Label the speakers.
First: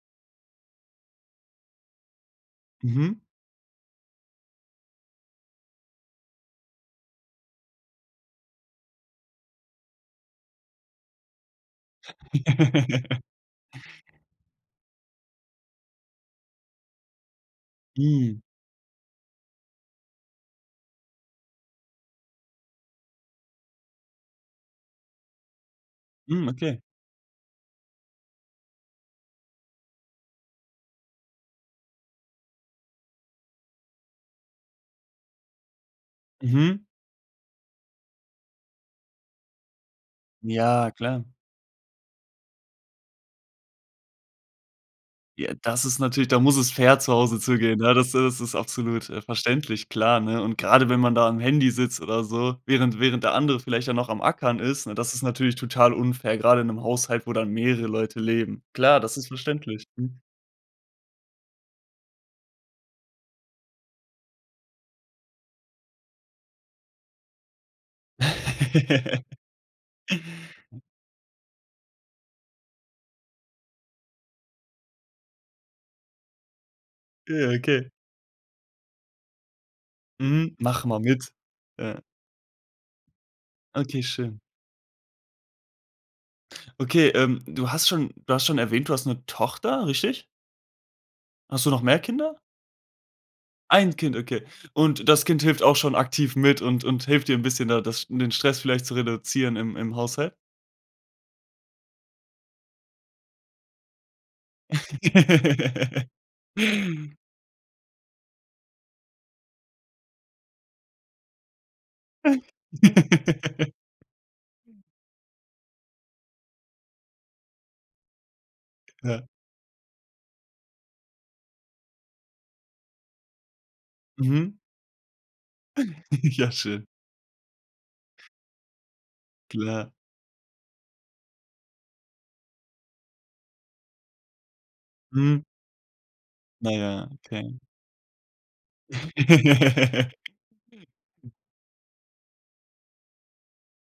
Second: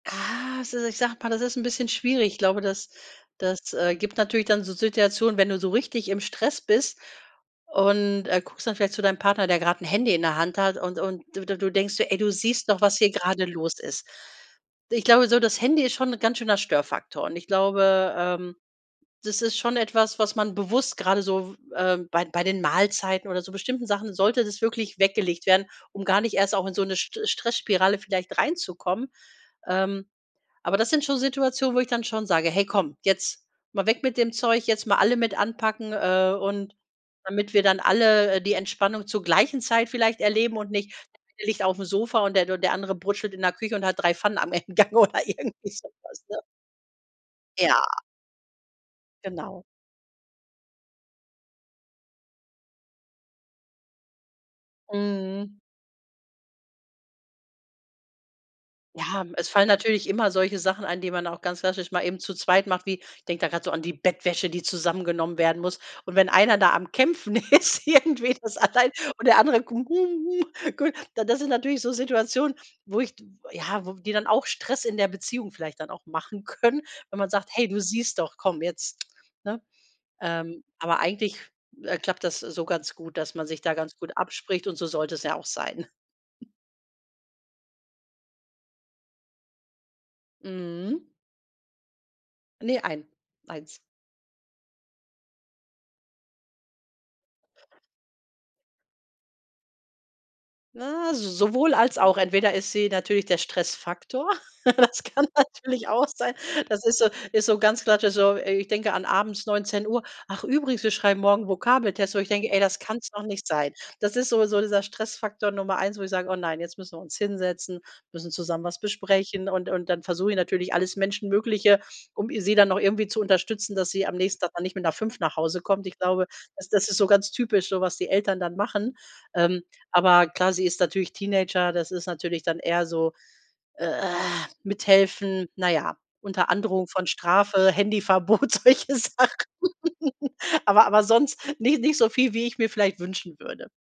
Speaker 1: Ah, se ich sage mal, das ist 'n bisschen schwierig. Ich glaube, das
Speaker 2: Mhm.
Speaker 1: das, äh, gibt natürlich dann so Situationen, wenn du so richtig im Stress bist und, äh, guckst dann vielleicht zu deinem Partner, der grad 'n Handy in der Hand hat und und du du du denkst so: „Ey, du siehst doch, was hier gerade los ist.“ Ich glaube so, das Handy ist schon 'n ganz schöner Störfaktor und ich glaube,
Speaker 2: Mhm.
Speaker 1: ähm, das ist schon etwas, was man bewusst grade so, w ähm, bei d bei den Mahlzeiten oder so bestimmten Sachen sollte das wirklich weggelegt werden, um gar nicht
Speaker 2: Mhm,
Speaker 1: erst auch in
Speaker 2: okay.
Speaker 1: so 'ne Stre Stressspirale vielleicht reinzukommen. Ähm, aber das sind schon Situationen, wo ich dann schon sage: „Hey, komm, jetzt mal weg mit dem Zeug, jetzt mal alle mit anpacken, äh, und“
Speaker 2: Mhm.
Speaker 1: damit wir dann alle, äh, die Entspannung zur gleichen Zeit vielleicht erleben und nicht,
Speaker 2: Ja,
Speaker 1: der
Speaker 2: klar.
Speaker 1: eine liegt auf'm Sofa und der und der andere brutschelt in der Küche und hat 3 Pfannen am [unintelligible] oder
Speaker 2: Ja,
Speaker 1: irgendwie
Speaker 2: das
Speaker 1: so
Speaker 2: ist
Speaker 1: was,
Speaker 2: natürlich da
Speaker 1: ne?
Speaker 2: muss es fair zu Hause zugehen,
Speaker 1: Ja.
Speaker 2: ja, das das ist absolut, äh,
Speaker 1: Genau
Speaker 2: verständlich, klar, ne? Und grade, wenn man da am Handy sitzt oder so, während während der andere vielleicht ja noch am Ackern ist, ne, das ist natürlich
Speaker 1: Mhm.
Speaker 2: total unfair, grade in 'nem Haushalt, wo dann mehrere Leute leben. Klar, das
Speaker 1: Ja,
Speaker 2: ist
Speaker 1: es fallen
Speaker 2: verständlich,
Speaker 1: natürlich
Speaker 2: mhm.
Speaker 1: immer solche Sachen an, die man auch ganz klassisch mal eben zu zweit macht, wie ich denke da gerade so an die Bettwäsche, die zusammengenommen werden muss. Und wenn einer da am Kämpfen ist irgendwie, das allein, und der andere, gui das sind natürlich so Situationen, wo ich d ja, wo die dann auch Stress in der Beziehung vielleicht dann auch machen können, wenn man sagt:
Speaker 2: Ja,
Speaker 1: „Hey, du
Speaker 2: okay.
Speaker 1: siehst doch komm jetzt“, ne?
Speaker 2: Mhm,
Speaker 1: Ähm,
Speaker 2: mach mal
Speaker 1: aber
Speaker 2: mit,
Speaker 1: eigentlich, äh,
Speaker 2: ja.
Speaker 1: klappt das so ganz gut, dass man sich da ganz
Speaker 2: Okay,
Speaker 1: gut
Speaker 2: schön.
Speaker 1: abspricht und so sollte es ja auch sein.
Speaker 2: Okay, ähm, du hast schon du hast schon erwähnt, du hast 'ne Tochter, richtig?
Speaker 1: Mhm.
Speaker 2: Hast du noch mehr Kinder?
Speaker 1: Ne, ein, 1.
Speaker 2: Ein Kind, okay. Und das Kind hilft auch schon aktiv mit und und hilft dir 'n bisschen, da das sch den Stress vielleicht zu reduzieren im im Haushalt?
Speaker 1: Na, s sowohl als auch. Entweder ist sie natürlich der Stressfaktor, das kann natürlich auch sein. Das ist so ist so ganz klassisch, so, äh, ich denke an abends 19:00: „Ach übrigens, wir schreiben morgen Vokabeltest.“ Wo ich denke: „Ey, das kann's noch nicht sein.“ Das ist so so dieser Stressfaktor Nummer 1, wo ich sage: „Oh nein, jetzt müssen wir uns hinsetzen, müssen zusammen was
Speaker 2: Ja.
Speaker 1: besprechen.“ Und und dann versuche ich natürlich alles Menschenmögliche, um i sie dann auch irgendwie zu unterstützen, dass sie am nächsten Tag
Speaker 2: Mhm.
Speaker 1: dann nicht mit 5 nach Hause kommt. Ich glaube,
Speaker 2: Ja,
Speaker 1: das
Speaker 2: schön.
Speaker 1: das ist so ganz typisch so, was die Eltern dann machen. Ähm,
Speaker 2: Klar.
Speaker 1: aber klar, sie ist natürlich Teenager, das ist natürlich dann eher so
Speaker 2: Mhm.
Speaker 1: mithelfen, na ja, unter
Speaker 2: Na
Speaker 1: Androhung
Speaker 2: ja,
Speaker 1: von
Speaker 2: okay
Speaker 1: Strafe, Handyverbot, solche Sachen. Aber aber sonst nicht nicht so viel, wie ich mir vielleicht wünschen würde.